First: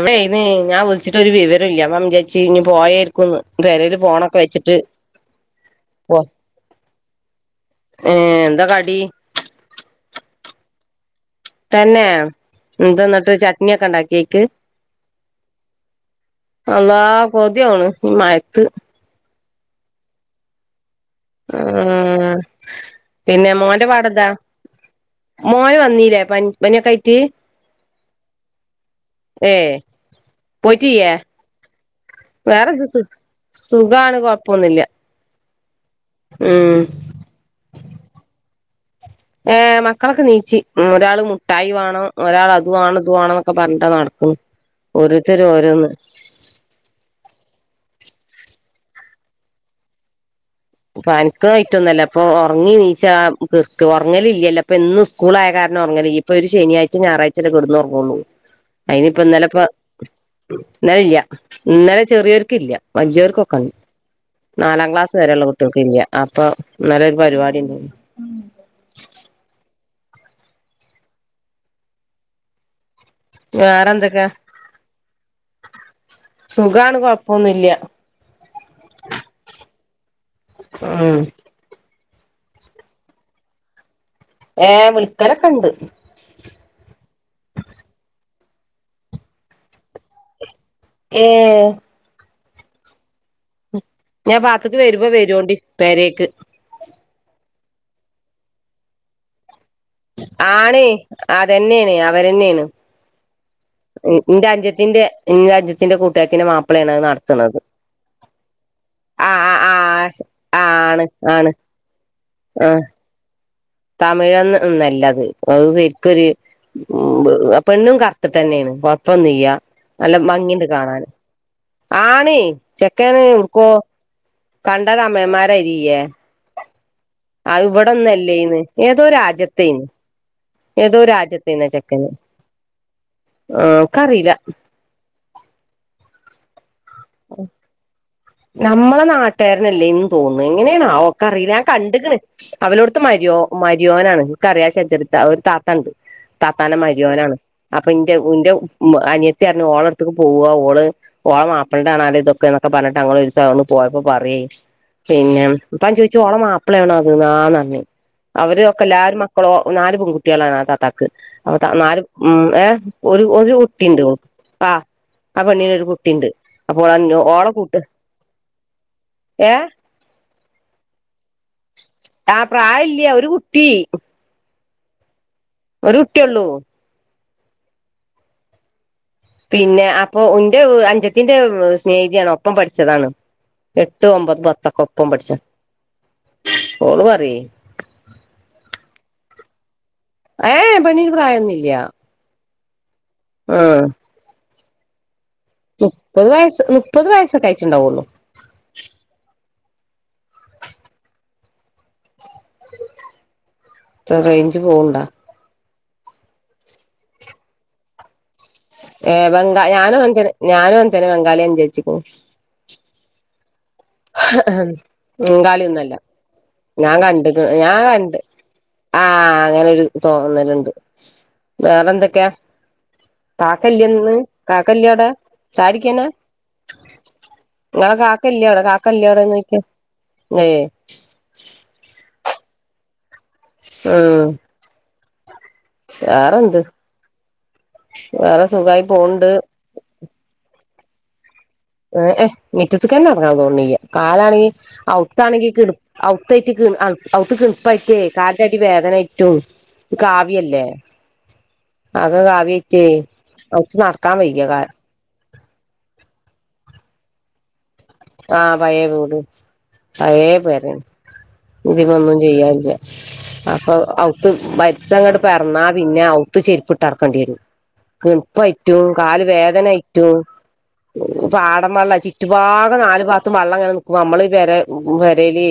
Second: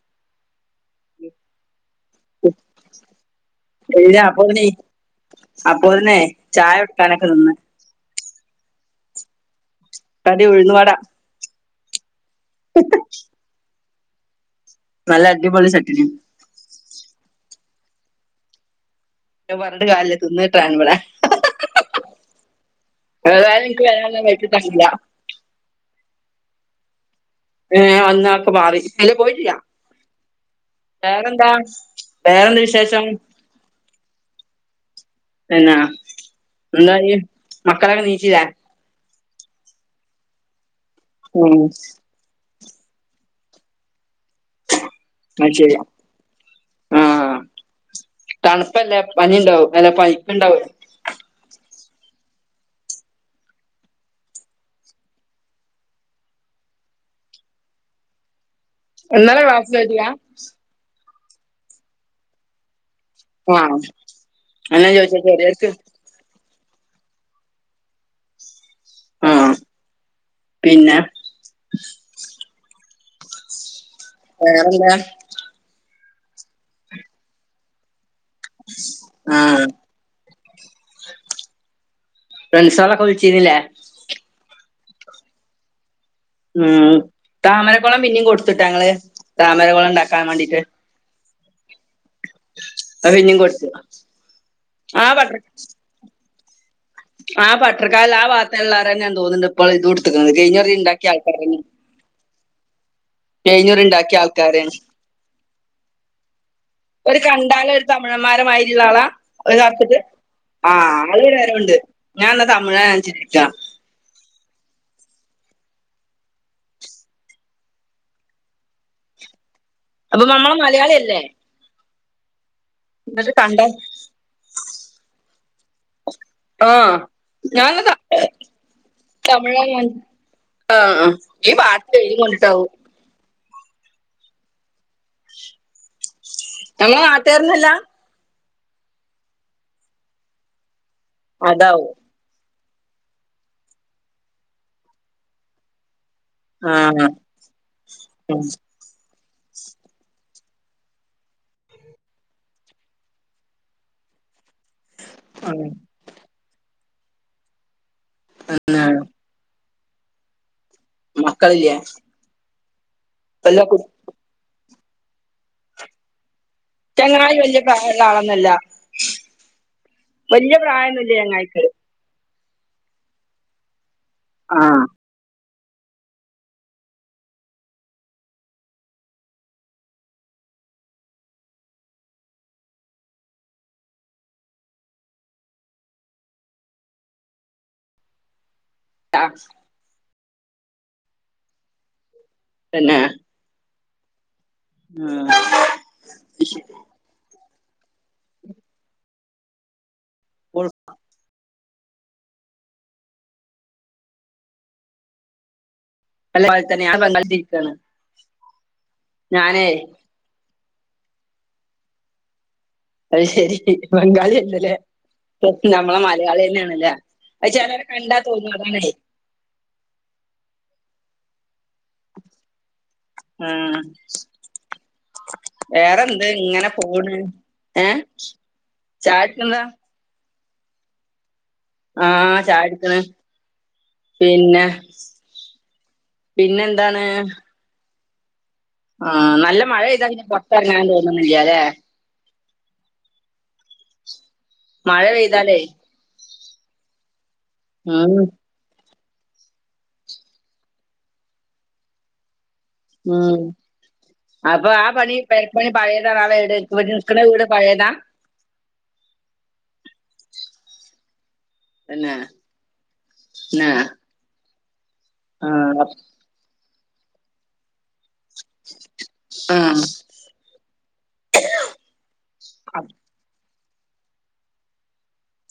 അന്ന് ഞാൻ വിളിച്ചിട്ടൊരു വിവരം ഇല്ല അമ്മം ചേച്ചി ഇനി പോയരിക്കുംന്ന് പെരേല് പോണൊക്കെ വെച്ചിട്ട് അപ്പോതിന്നെ ചായ വക്കാനൊക്കെ നിന്ന് ഏഹ് എന്താ കടി കടി ഉഴുന്ന് വട തന്നെ എന്തന്നിട്ട് ചട്നിയൊക്കെ ഉണ്ടാക്കിയേക്ക് നല്ല അടി പൊളി ചട്ട്ണി കൊതിയാവണ്‌ ഈ മഴത്ത് ഞ്ഞിപ്പം പറഞ്ഞിട്ട് കാര്യല്ല തിന്നാട്ട ഞാനിവിടെ ആ പിന്നെ ഏതായാലും എനിക്ക് മോന്റെ വരാനുള്ള പാടെന്താ വഴിക്ക് തന്നില്ല മോൻ വന്നീല്ലേ പനി പനൊക്കെ ആയിട്ട് ഏ അന്നക്കെ മാറി അല്ല പോയിട്ടില്ല ഏ വേറെന്താ വേറെന്ത് വേറെത് സു വിശേഷം സുഖാണ് കൊഴപ്പൊന്നില്ല എന്നാ എന്താ മക്കളൊക്കെ എനീച്ചില്ലേ ഏ മക്കളൊക്കെ എനീച്ചു ഒരാള് ഉം മുട്ടായി വേണം ഒരാള് അതു വേണം ഇതവാണെന്നൊക്കെ പറഞ്ഞിട്ടാണ്‌ നട ഉം ഓരോത്തര് അത് ശരി ഓരോന്ന് ആ തണുപ്പല്ലേ പനി ഉണ്ടാവും അല്ല പയ്പ്പ് ഉണ്ടാവും പനിക്കായിട്ടൊന്നല്ല. അപ്പൊ ഒറങ്ങി എനിച്ചാ കിറുക്ക് ഒറങ്ങലില്ലല്ലോ അപ്പൊ ഇന്നും സ്കൂള് ആയ കാര ണം ഉറങ്ങെണെങ്കി ഇപ്പൊ ഒരു ശനിയാഴ്ച ഞായറാഴ്ച അല്ലേ കിടന്ന് ഉറങ്ങൊള്ളൂ. അയിനിപ്പ ഇന്നലെ ഇന്നല ഇപ്പ ക്ലാസ്സിന് പോയിട്ടില്ല ഇന്നലെ ഇല്ല. ഇന്നലെ ചെറിയവർക്ക് ഇല്ല. വല്ലിയവർക്കൊക്ക ആ ആയി അതാ നാലാം ഞാൻ ക്ലാസ് ചോദിച്ചെ വരെയുള്ള കു ചെറിയോർക്ക് ട്ട്യേൾക്കില്ല. അപ്പൊ ഇന്നലെ ഒരു പരിപാടിണ്ട്. ആ പിന്നെ വേറെന്ത് വേറെന്തൊ സുഖാണ് കൊഴപ്പൊന്നുല്ല. ആ ഉം ഫ്രണ്ട്സോളൊക്കെ വിളിച്ചീനില്ലേ. ഏ വിളിക്കലൊക്കെണ്ട്. ഉം താമരക്കുളം പിന്നെയും കൊടുത്തിട്ടാ ങ്ങള് താമരക്കുളം ഉണ്ടാക്കാൻ വേണ്ടീട്ട്. ഏ അത് പിന്നേം കൊടുത്ത് ഞാൻ പാത്ത്ക്ക് വരുമ്പോ വരുവോണ്ടി പെരേക്ക് ആ പട്ടരക്കാലുള്ള ആ ഭാത്തുള്ളവരന്നെയാന്ന് തോന്നുന്നുണ്ട്. ഇപ്പോൾ ഇത് കൊടുത്തിരിക്കുന്നത് കഴിഞ്ഞൂറി ആണ് ഉണ്ടാക്കിയ ആൾക്കാരെന്നെ അതെന്നെയാണ് അവരെന്നെയാണ്. കയിഞ്ഞിരി ഉണ്ടാക്കിയ ആൾക്കാര് ഇന്റെ അഞ്ചത്തിന്റെ കൂട്ടുകാരത്തിന്റെ മാപ്പിളയാണ് അത് ഒരേ നടത്തണത് കണ്ടാല് ഒരു തമിഴന്മാര് ള്ള മാരിയുള്ള ആളാ ആഹ് ഒരു കറുത്തിട്ട്. ആഹ് ആഹ് ആണ് ആണ് തമിഴനൊന്നും ഒന്നും അല്ലത്. അത് ശരിക്കൊര് പെണ്ണും കറുത്തിട്ടെന്നേണ്. കൊഴപ്പ ഒന്നും ഇയ്യ. നല്ല അപ്പൊ നമ്മളെ മങ്ങീണ്ട് മലയാളി കാണാന്. അല്ലേ ആണ് ചെക്കേണ് എന്നിട്ട് കണ്ട ഉടുക്കോ കണ്ടാ തമിഴ്മാരെ അരീയ്യേ. ആ ആ ഞാൻ ഇവിടൊന്നല്ലേന്ന് ഏതോ തമിഴാ രാജ്യത്തേന് ഞാൻ ആ ഏതോ ആ. ഈ രാജ്യത്തേന്ന പാട്ട് ചെക്കന് എഴുതി കൊണ്ടിട്ടാവും ഓക്കറിയീല. ഞമ്മ നാട്ടുകാരനല്ല. ഞമ്മളെ നാട്ടുകാരനല്ലേന്ന് തോന്നുന്നു. ഇങ്ങനെയാണാവോ ഓക്കറിയില്ല ഞാൻ അതാവും കണ്ടേക്കണ്. അവലോടുത്ത് മരിയോ മരിയോനാണ് നിനക്ക്റിയാസചരിത്ത ഒരു താത്തണ്ട് തത്താന ആഹ് മരിയോനാണ് അപ്പൊ ഇന്റെ ഉം ഉന്റെ ഉമ്മ് അനിയ ത്തിറഞ്ഞ് ഓളടുത്തക്ക് പോവ ഓള് ഓളമാ ഫ്രണ്ടാണാലേ ഇതൊക്കെ എന്നൊക്കെ പറഞ്ഞിട്ട് ഞങ്ങളൊരീസം ഒന്നു പോയപ്പോ പറേയായി പിന്നെ ഉം ഇപ്പാ ഞാൻചോയ്ച്ചു ഓളെ മാ പ്പളേണോ അത് ആ ന്നറിഞ്ഞു അവരൊക്കെ ആഹ് എല്ലാരും മക്കളോ നാല് പെൺകുട്ടികളാണ് അതാ ത്താക്ക് അപ്പൊ മക്കളില്ലേ നാല് ഉം ഏ ഒരു ഒരു വല്ല കു കുട്ടിയുണ്ട് ഓൽക്ക് ആ ആ പെണ്ണിന് ഒരു കുട്ടീണ്ട്. ചങ്ങായി വല്യ പ്രായോന്നൊള്ള ആളൊന്നല്ല. ഏഹ് വല്യ പ്രായൊന്നൂല്ല ചങ്ങായീക്ക് ആ പ്രായയില്ല. ഒരു കുട്ടി ആ ഒരു കുട്ടിയൊള്ളൂ. പിന്നെ അപ്പൊ ഉന്റെ അനുജത്തീൻ്റെ സ്നേഹിതയാണ് ഒപ്പം പഠിച്ചതാണ്. എട്ട് ഒമ്പത് പത്തൊക്കെ ഒപ്പം പഠിച്ച ഓള് പറെയ് അ ഏ പെണ്ണിന് പ്രായൊന്നും ഇല്ല. തന്നെ ആ ആഹ് മുപ്പത് വയസ് മുപ്പത് വയസ്സൊക്കെ അയിട്ടുണ്ടാവുള്ളു [unintelligible] എത്ര റേഞ്ച് പോവണ്ടാ അത്‌ പോലെ തന്നെ ഏഹ് ബംഗാ ഞാനേ ഞാനും എ ഞാനും എനും ബംഗാളിയന്ന് ചോച്ചിക്ക അത് ശരി ബംഗാളില്ലല്ലേ ബംഗാളി ഒന്നല്ല നമ്മളെ മലയാളി തന്നെയണല്ലേ ആ ചിലരെ കണ്ടാ തോന്നുല്ല അതാ ആഹ് അങ്ങനെരു തോന്നലുണ്ട് വേറെ എന്തൊക്കെയാ ആഹ് കാക്കല്യാന്ന് കാക്കല്യാടാ ചാടിക്കന വേറെന്ത് ഇങ്ങനെ പോണ് ങ്ങളെ ഏഹ് കാക്ക ഇല്ല അവിടെ കാക്ക ചായ കുടിക്കണതാ [unintelligible] ഏയ് ആഹ് ചായക്കുടിക്കണ ഉം പിന്നെ വേറെന്ത് പിന്നെ എന്താണ് വേറെ സുഖായി പോണ്ട് ആഹ് നല്ല മഴ പെയ്താ പുറത്ത് ഇറങ്ങാൻ തോന്നുന്നില്ല അല്ലെ ഏഹ് മിറ്റത്തക്കന്നെ ഇറങ്ങാൻ തോന്നല്ല കാലാണെ മഴ ഔത്താണെങ്കി പെയ്താലേ കി ഔത്തായിട്ട് ഔത്ത് കിണുപ്പാ യിട്ട് ഉം കാലാന്റെ അടി വേദനാ ട്ടു കാവ്യല്ലേ ആക കാവ്യ ച്ചേ ഉം ഔത്ത് നടക്കാൻ വയ്യ ക അപ്പൊ [unintelligible] ഇവിടെ നിൽക്കണ വീട് പഴേതാ ആഹ് പയേ വീട് പയേ പേരേണ് പിന്നെ ഇതിനൊന്നും ചെയ്യാല്ല പിന്നെ അപ്പൊ ഔത്ത് ബ ര്‌സം ങ്ങട്ട് ആ പെറന്നാ പിന്നെ ഔത്ത് ചെരിപ്പിട്ട് നടക്കണ്ടെരും കിണുപ്പായിറ്റും കാല് ആ വേദനായിറ്റും പാടം വള്ളം ചുറ്റുഭാഗം നല് ഭാഗത്തും വെള്ളംങ്ങനെ നി ക്കുവാ നമ്മള് പേ പേരേല്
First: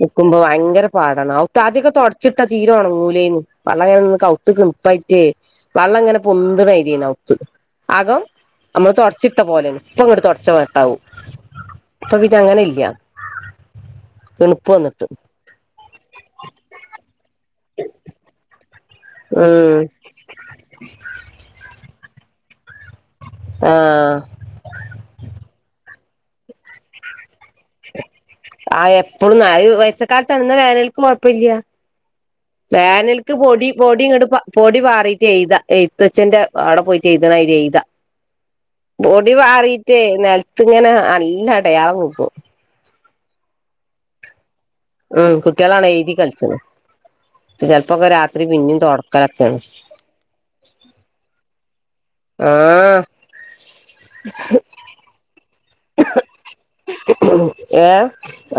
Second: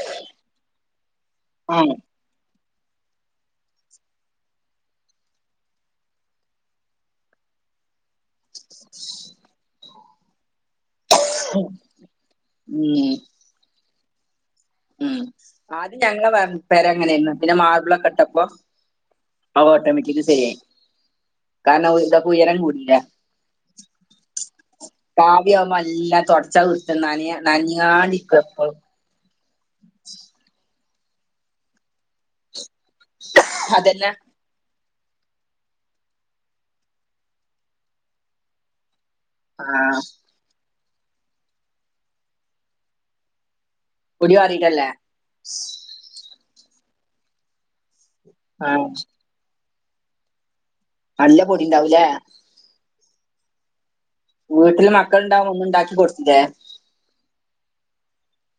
നിൽക്കുമ്പോ ഭയങ്കര പാടാണ് ഔത്ത് ആ ആദ്യംക്കേ തെടച്ച്ട്ടാ തീരേ ഉണങ്ങൂലേന്ന് വെള്ളംങ്ങനെ നിന്ന് ഔത്ത് കിണപ്പായിട്ടേ വള്ളം ഇങ്ങനെ പൊന്ത് കേരേനി ഔത്ത് അകം നമ്മള് തൊടച്ചിട്ട പോലെയാണ് ഇപ്പ ങ്ങട് തൊട്ച്ചപോ ണ്ടാവും പ്പൊ പിന്നേ അങ്ങനെ ഇല്ല ഉം വന്നിട്ട് ഉം ആദ്യ ഞങ്ങ വ പേരെ അങ്ങനെയന്ന് പിന്നെ മാർബിളൊക്കെ ഇട്ടപ്പോ ഉം ഓട്ടോമേറ്റിക് ശരിയായി കാരണം ഇത് പോ ഉയരം കുടിയില്ലേ ആഹ് കാവ്യ ആവുമ്പോ എല്ലാം തുടച്ചാ വൃത്തിയാ നന നനയാണ്ടിരിക്കും എപ്പഴും ഇപ്പോഴും വയസ്സക്കാല താ ണ് വേനൽക്ക് കുഴപ്പല്ല വേനൽക്ക് പൊടി പൊടി അതന്നെ ഇങ്ങട്ട്‌പാ പൊടി പാ റിട്ട് എഴുത എഴുത്തച്ഛന്റെ അവിടെ പോയിട്ട് എഴുതണാതിരി എഴ്താ പൊടി ആ പാറിട്ടേ നിലത്ത്ഇങ്ങനെ നല്ല അടയാളം കിട്ടും പൊടി പാറി ഉം കുട്ടിയാളാണ് എഴുതി കളിച്ച് ണ് ചെലപ്പോക്കെ രാ രാത്രി പിന്നെ ആ തൊടക്കലൊക്കെണ് നല്ല പൊടി ഉണ്ടാവുംല്ലേ ആഹ് വീട്ടില് മക്കള്ണ്ടാവുപ്പോ ഒന്ന്ണ്ടാക്കി കൊട്ക്കുല്ലേ ഏഹ്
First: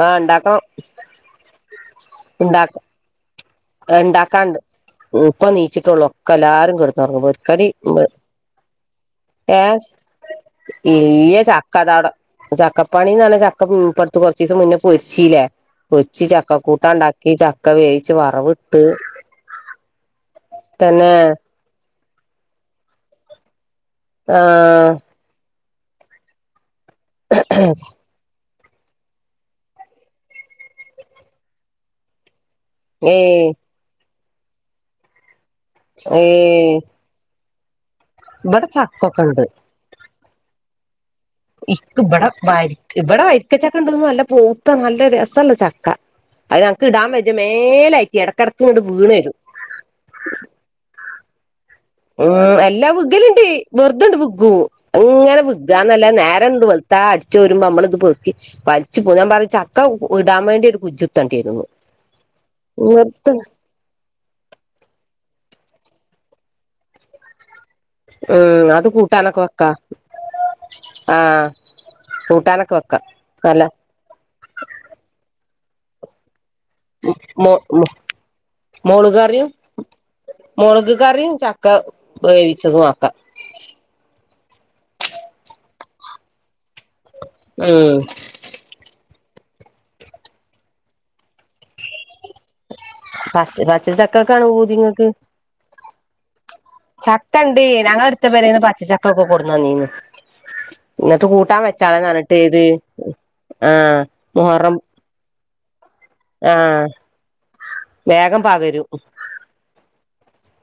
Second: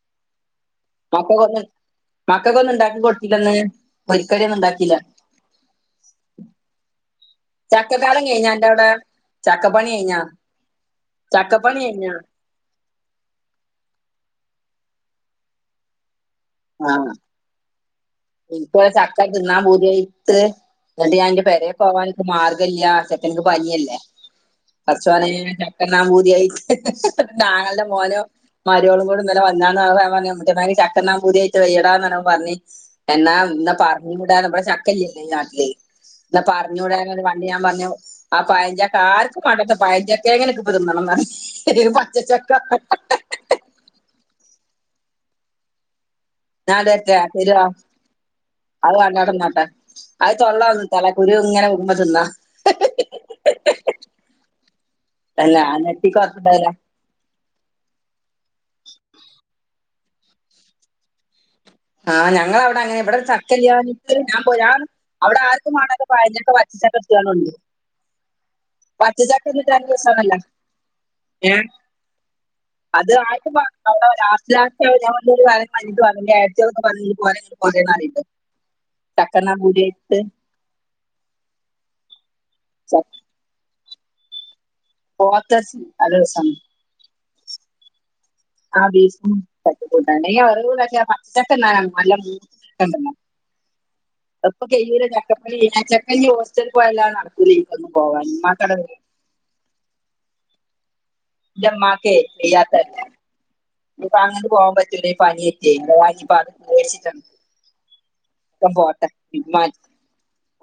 ആഹ് ഉണ്ടാക്കണം മക്കക്ക് ഒന്ന് മക്കക്ക് ഒന്നുംണ്ടാക്കി കൊ ഇണ്ടാക്കാണ്ട് ഇപ്പ നീച്ചിട്ടെള്ളൂ ഒക്കെ എല്ലാരും കിടന്നുറങ്ങ പൊരിക്കടി [unintelligible] അന്റെ ടെ ഏഹ് ഇല്ല ചക്കപ്പണി ചക്ക താടെ കഴിഞ്ഞ ചക്കപ്പണിന്ന് പറഞ്ഞാ ചക്ക ഉംപ്പട്ത്ത് കൊറ്ച്ചീസം മുന്നേ പൊരിച്ചില്ലെ പൊരിച്ച് ചക്കക്കൂട്ടാൻ ഉണ്ടാക്കി ചക്ക വേവിച്ച് വറവ് ഇവിടെ ചക്ക തിന്നാൻ പൂതിയായിട്ട് തന്നെ എന്നിട്ട് ഞാനെന്റെ പെരെ പോവാ ഞ്ഞിട്ട് മാർഗം ഇല്ലാതെ ചെക്കനിക്ക് പനിയല്ലേ ആഹ് പടച്ചോനെ ചക്ക തിന്നാൻ പൂതിയായിട്ട് ന്റെ ആങ്ങൾന്റെ മോനോ മ രോളും കൂടി ഇന്നലെ വന്നാന്ന് ഞാൻ പറഞ്ഞു ഉമ്മുട്ടി അമ്മായിക്ക് ചക്ക തിന്നാൻ പൂതിയായിട്ട് വയ്യടാന്ന് പറഞ്ഞപ്പോ പറഞ്ഞ് എന്നാ ഏയ് ഇന്ന് പറഞ്ഞ് വിടാം നമ്മടെ ചക്കഇല്ലല്ലോ ഈ നാട്ടില് എന്നാ ഏയ് പറഞ്ഞൂടാര്ന്നോ വ ഞാൻ പറഞ്ഞു ആ ഇവിടെ പഴഞ്ചക്ക ചക്കൊക്കെ ആർക്കും ഉണ്ട് വേണ്ടാത്ത പഴഞ്ചാക്കേലും ഇന്ക്ക് ഇപ്പോ തിന്നണന്ന്റഞ്ഞു ഇക്ക് ഇബടെ വരിക്ക ഇവിടെ വരിക്ക ചക്ക ഉണ്ട്ന്ന് നല്ല പൂത്ത നല്ല രസള്ള ചക്ക അതിന് ഞാൻ ഞങ്ങക്ക് ഇടാൻ തരട്ടെ ബെജ്ജ തരുവാ മേലെആയിട്ടെ ഇടക്കിടക്ക്ന്നട്ട് അത് വീണ് വരും ഒരു ഇങ്ങനെ കുടുംബ തിന്നാ മ് എല്ലാ വ്ഗ്ഗലിണ്ട് വെറുതണ്ട് വ്ഗ്ഗു ഇങ്ങനെ അല്ല വിഗാന്നല്ല നെട്ടിക്ക് ഓർത്തിട്ടല്ല നേരണ്ട് വെള്ത്താ അടിച്ചു വരുമ്പോ നമ്മള് ഇത് പെറുക്കി വലിച്ച് പോന്നു ഞാൻ പറഞ്ഞ ച ക്ക ഉ ഇടാൻ വേണ്ടി ഒരു കുജ്ജ്ത്ത ണ്ടിയെരുന്ന് ആ ഞങ്ങളടെ അവിടെ അങ്ങനെയാ ഇവിടെ ഒരു ചക്കഇല്ലാഞ്ഞിട്ട് ഞാൻ പോരാന്ന് അവിടെ ആർക്കും വേണ്ട പഴംചക്ക പച്ചചക്ക ഒത്തിരിയെണ്ണ മുണ്ട് ഉം അത് കൂട്ടാനൊക്കെ പച്ചചക്ക വെക്കാ തിന്നിട്ട് നല്ല രസമാണല്ലോ ആഹ് ഏ കൂട്ടാനൊക്കെ വെക്കാ അത് ആർക്കും നല്ല വേണ്ട അത് ലാസ്റ്റ് ലാസ്റ്റ് ആവുമ്പോ ഞാൻ പറഞ്ഞില്ലേ [unintelligible] കുട്ടികളെക്കെ പറഞ്ഞു ഇനി പോര് ഇനി പോകേണ്ട മുളക് കറിയും മുളക് കറിയും ചക്ക വേവി ച്ചതുവാക്കാം പോത്ത് ഇറച്ചി നല്ല രസമാണ് ഉം ആ ബീഫും തട്ടിക്കൂട്ടണേ അർവുകാര് പച്ച [unintelligible] നല്ല ബീഫ് രണ്ടെണ്ണോ പച്ച പച്ച ചക്കൊക്കാണ് എപ്പോ കഴിയുല്ലേ പൂതിങ്ങക്ക് ചക്കപ്പഴം ഈച്ച പിടിച്ച് ചക്ക ഉണ്ട് ഞങ്ങടെ പോവാൻ അടുത്ത പെ രന്ന് ഉമ്മാക്കടെ പച്ചച്ചക്ക എന്റെ ഒക്കെ കൊണ്ടുന്ന് തനീന്ന് ഇങ്ങക്ക് കൂട്ടാൻ വെച്ചാളന്ന് ഉമ്മാക്കേ പറഞ്ഞിട്ട് ഇത് ചെയ്യാത്തല്ലേ ആ മുഹറം മൂവാഞ്ചി പാക്ക് ആഹ് മേടിച്ചിട്ട് വേഗം ഇപ്പം പകരും പോകാട്ടോ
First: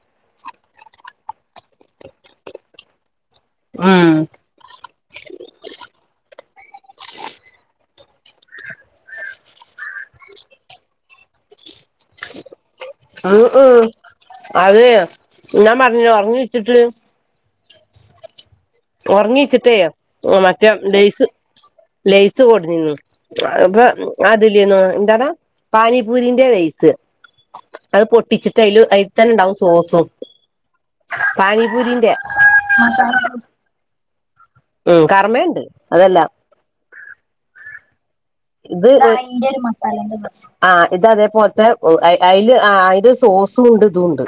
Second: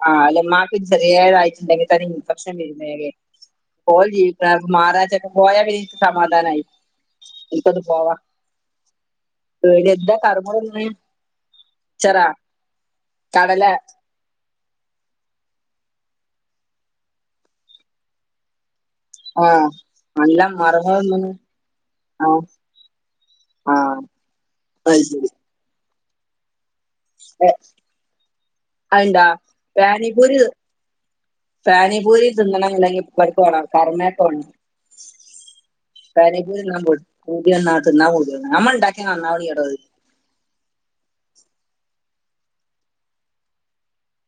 ആ അല്ലെ ഉമ്മാക്കൊരു ചെറിയതായിട്ടുണ്ടെങ്കിൽ തന്നെ ഇൻഫെക്ഷൻ വരുവല്ലേ പോയി ഉം ജീവി മാറാ ചക്ക പോലെ എനിക്ക് സമാധാനം ആയി ഒന്ന് പോവാ എന്താ കറമ്മുറതിന്നേ മിച്ചറാ മം മം അതെ ഞാൻ പറഞ്ഞില്ലേ ഒറങ്ങി വച്ചിട്ട് ആഹ് ഒറങ്ങീവെച്ചിട്ടേ നല്ല മറ്റേ മറുമുറു ലെയിസ് തിന്നണ് ആഹ് ലേയിസ് ഓടിഞ്ഞന്ന് അപ്പോ ആഹ് അതില്ന്ന അത് എന്താടാ ശരി പാനീ പൂരിന്റെ ലേസ് അത് പൊട്ടിച്ചിട്ട് അയില് അതിൽ അതെന്താ തന്നെ ഉണ്ടാവും സോസും പാനിപൂരി പാനിപൂരിന്റെ ബോറമ്മ പോണുണ്ട് ഉം കർമ്മേണ്ട് അതല്ല പാനിപ്പൂരിതിന്നാൻ പോയിട്ടുണ്ട് പൂകി നന്നാക്കുന്ന ഓഡിയോ നമ്മള് ഉണ്ടാക്കിയ നന്നാവില്ലടോ അത് അതാ എന്റെ സംശയം ആ ഇത് അതേപോലത്തെ ഓ അയില് അതിന്റെ സോസും ഉണ്ട് ഇതുമുണ്ട്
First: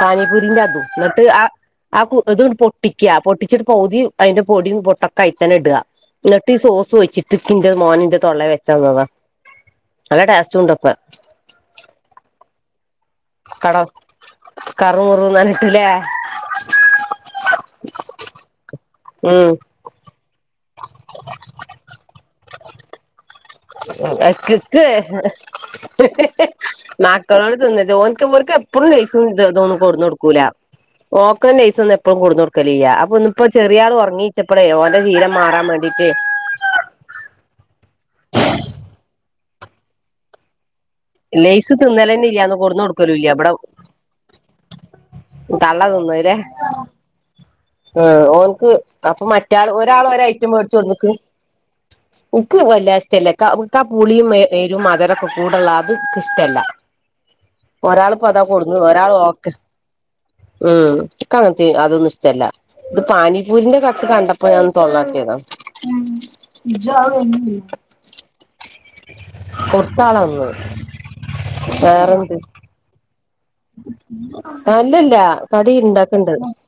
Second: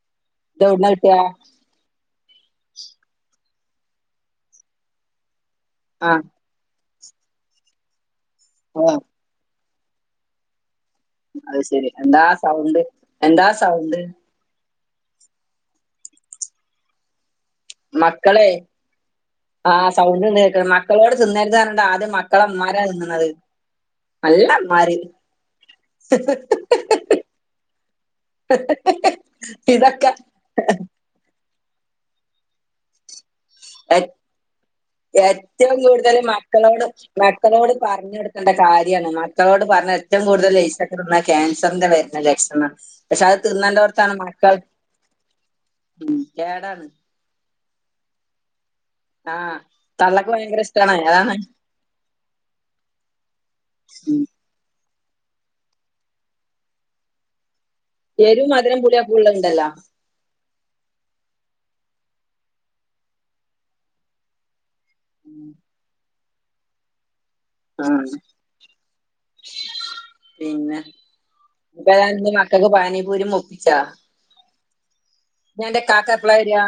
പാനി പൂരിന്റെ അതും ഇതെവിടുന്നാ കിട്ടാ എന്നിട്ട് അ ഇത് പൊട്ടിയ്ക്ക പൊട്ടി ഇച്ചി പൗതിയും അതിന്റെ പൊടിയും പൊട്ടക്കെഅതിൽ തന്നെ ഇടുക ആഹ് എന്നിട്ട് ഈ സോസ് വെച്ചിട്ട് ഇപ്പൊ ന്റെമോന് തൊള്ളേ വെച്ച് ഓ തന്നതാ നല്ല ടേസ്റ്റ് ഉണ്ട് ഇപ്പോ അത് ശെരി എന്താ സൗണ്ട് എന്താ സൗണ്ട് കറു മുറുന്ന് ല്ലേ മക്കളെ ഉം ആ സൗണ്ട്ഇങ്ങനെ കേക്കാം മക്കളോട് തിന്നരുതെണ്ടാ ആദ്യം മക്കള് ഉമ്മമാരാ തിന്നണത് നല്ല മക്കക്ക് ഇമ്മാര് ഹി ഹെ ഹ് മക്കളോട് തിന്നരുത് ഓർക്ക് എപ്പളും എപ്പളും ലയിസും ഇത് ഇതൊന്നും കൊണ്ടുന്ന് ഇതൊക്കെ കൊടുക്കൂല്ല ഓർക്ക് ലയിസ് ഒന്നും എപ്പഴും കൊണ്ടുന്ന് കൊടുക്കലില്ല അപ്പോ ഇന്ന് എ മാറാൻ ഏറ്റവും വേണ്ടീട്ട് കൂടുതല് മക്കളോട് മക്കളോട് പറഞ്ഞ് കൊടു ക്കേണ്ട കാര്യമാണ് മക്കളോട് പറഞ്ഞ ഏറ്റവും കൂടുതൽ ലയിസ് ന്ന ലേസ് ക്യാൻസറിന്റെ വരുന്ന തിന്നലന്നെ ഇല്ലാന്ന് ലക്ഷണം കൊടുന്ന് പക്ഷെ കൊടുക്കലുല്ല അത് തിന്നണ്ടോട്ത്താണ് മക്കൾ ഉം തള്ളതിന്നുല്ലേ കേടാണ് ആ ഓന്ക്ക് അപ്പൊ ആഹ് മറ്റാൾ ഒരാൾ തള്ളക്ക് ഒരഐറ്റം ഭയങ്കര ഇഷ്ടാണ് മേടിച്ചുട്ന്ന്ക്ക്. അതാണ് ഉക്ക് വെല്ലാതെഷ്ടല്ല്യ ഇക്ക് ഇക്കാ ഉം പുളിയും ഏ എ രും മധരൊക്കെ കൂടുള്ള അതുംകിഷ്ടല്ല. ഒരാൾപ്പതാ എരും കൊടുന്ന് മധുരം ഒരാൾ പുളിയൊക്കെ ഓക്കെ ഉള്ളതുണ്ടല്ലോ ഉം ഇക്കങ്ങത്തി അതൊന്നും ഇഷ്ടല്ല. ഇത് പാനിപൂരിന്റെ കത്ത് കണ്ടപ്പോ ഞാൻ തൊള്ളാട്ടിയതാ ഉം ആഹ് കൊറച്ചാളൊള്ളൂ പിന്നെ വന്നത് ഇപ്പതാന്ന് വേറെന്ത് മക്കൾക്ക് പാനീപൂരിം ഒപ്പിച്ചാ അല്ലല്ല ഇനി കടി അന്റെ ഇക്കാക്ക ഇണ്ടാക്ക്ണ്ട്. എപ്പളാ വരാ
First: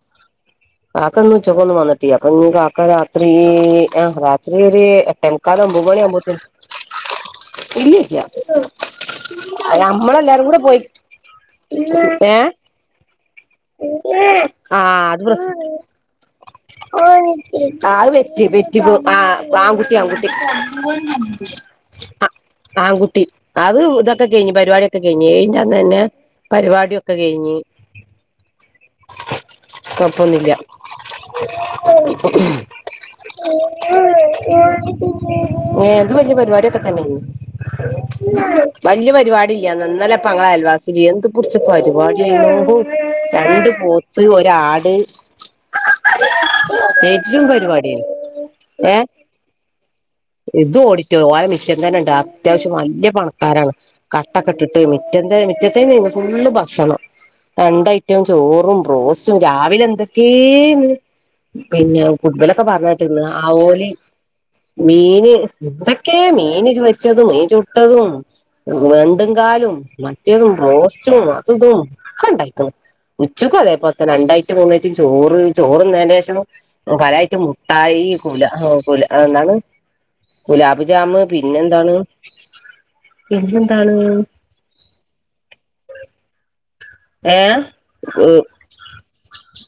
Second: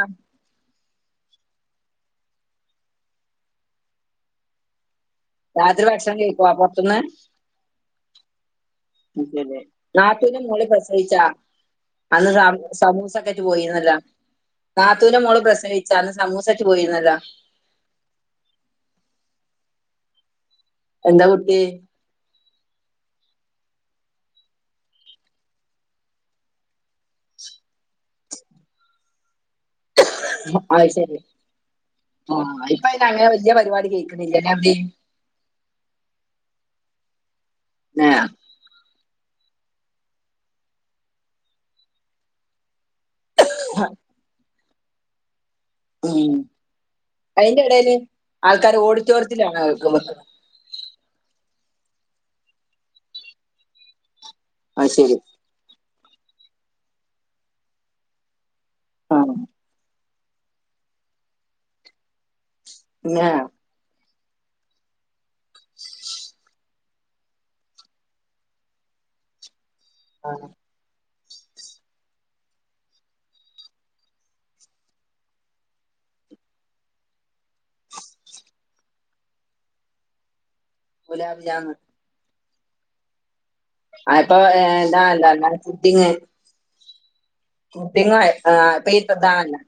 കാക്ക ഇന്ന് ഉച്ചക്കൊന്നും വന്നട്ടീലാ അപ്പൊന്ന്‌ കാക്ക രാത്രി ആ രാത്രി ഒര് എട്ടേമുക്കാൽ രാത്രി ഒമ്പതമണി ഭക്ഷണം ആവുമ്പോത്തിനും കഴിക്കോ പൊറത്ത്ന്ന് ഇല്ലല്ല അതെല്ലേ നാത്തൂന്റെ നമ്മളെല്ലാരും കൂടെ മോള് പോയി. പ്രസവിച്ചാ അന്ന് സ ഏഹ് സമൂസൊക്കെറ്റ് പോയിന്നല്ലോ ആഹ് നാത്തൂന്റെ അത് മോള് പ്രസ പ്രസവിച്ചാ അന്ന് സമൂസേറ്റ് പോയിന്നല്ലോ ആ അത് പെറ്റി പെറ്റി ആ ആൺകുട്ടി ആൺകുട്ടി എന്താ കുട്ടി ആ ആൺകുട്ടി അത് ഇതൊക്കെ കഴിഞ്ഞ് പരിപാടിയൊക്കെ കഴിഞ്ഞ് ഏഴിന്റനന്നെ പരിപാടിയൊക്കെ കഴിഞ്ഞ്. കുഴപ്പൊന്നില്ല അത് ശരി ആഹ് ഇപ്പ അയിന് അങ്ങനെ വല്യ പരിപാടി കേൾക്കണില്ലല്ലേ എവിടിം ഏ എന്ത വലിയ പരിപാടിയക്ക ഏഹ് വല്യ പരിപാടി ഇയ്യ ന്നലെ പ്പങ്ങളെ അയൽവാസീല് എന്ത് പിടിച്ച പരിപാടിയേരുന്നു രണ്ട് പോത്ത് ഒരാട് ഉം പെരും അയിന്റെ എടേല് പരിപാടിയേരുന്നു, ആൾക്കാര് ഏ ഓഡിറ്റോറിയത്തിലാണ് വെക്കുന്നത് ഇത് ഓഡിറ്റോഒലെ മിറ്റം തന്നെണ്ട് അത്യാവശ്യം വല്ല്യ പണക്കാരാണ്. കട്ടൊക്കെ ഇട്ടിട്ട് അത് ശരി മിറ്റം തെ മിറ്റത്തന്നെരുന്നു ഫുള്ള് ഭക്ഷണം രണ്ട ഐറ്റം ചോറും ആഹ് ബ്രോസ്റ്റും രാവിലെ എന്ത് ക്കേന്ന് പിന്നെ ഫുട്ബലൊക്കെ പറഞ്ഞേട്ടിരിന്നു പിന്നെ ആവോലി മീന് ന്തൊക്കേ മീന് പൊരിച്ചതും മീൻ ചുട്ടതും വെന്തുംകാലും ആ, മറ്റതും ബ്രോസ്റ്റ് റ്റും അതുഇതും ഒക്കെണ്ടായിക്ക്ണ് ഉച്ചക്കും അതേപലതന്നെ രണ്ടയിറ്റം മൂന്നായിറ്റം ചോറ് ചോറ്ന്നെന്റെഷം പലയിറ്റം മുട്ടായി ഈ കുല ഏ കുല ആ എന്താണ് ഗുലാബ് ജാമ് ഗുലാബ് ജാമു പിന്നെന്താണ് പിന്നെന്താണ് ആ ഇപ്പൊ ഏ താണ്ല്ല എ ഫുട്ടിങ് ഏഹ് കുട്ടിങ്ങൊ ആ ഇപ്പത്തതാണല്ലോ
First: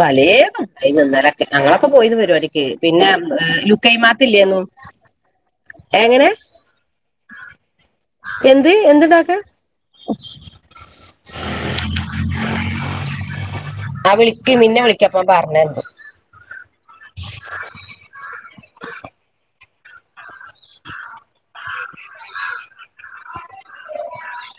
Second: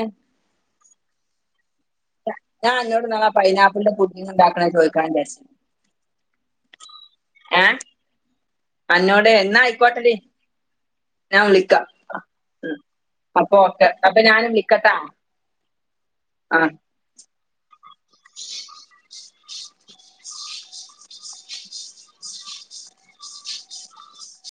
പലയ പട്ടേര്ന്നു ഇന്നലൊക്കെ ഞങ്ങളോ ഒക്കെ പോയിരുന്നു പരിപാടിക്കയ് ഞാൻ അന്നോട് പിന്നെ നാളെ പൈനാപ്പിളിന്റെ പുഡിങ് ലുക്കൈമാത്തില്ലേന്നു ഉണ്ടാക്കണ ചോദിക്കാൻ എങ്ങനേ ഏഹ് അന്നോട് എന്തുണ്ടാക്കാ എന്നാ ആയിക്കോട്ടടി. ഞാൻ വിളിക്കാ ഉം അപ്പൊ ഓക്കെ അപ്പൊ ഞാൻ കിപ്പിന്നെ വിളിക്കപ്പം പറഞ്ഞെരണ്ട്. ആ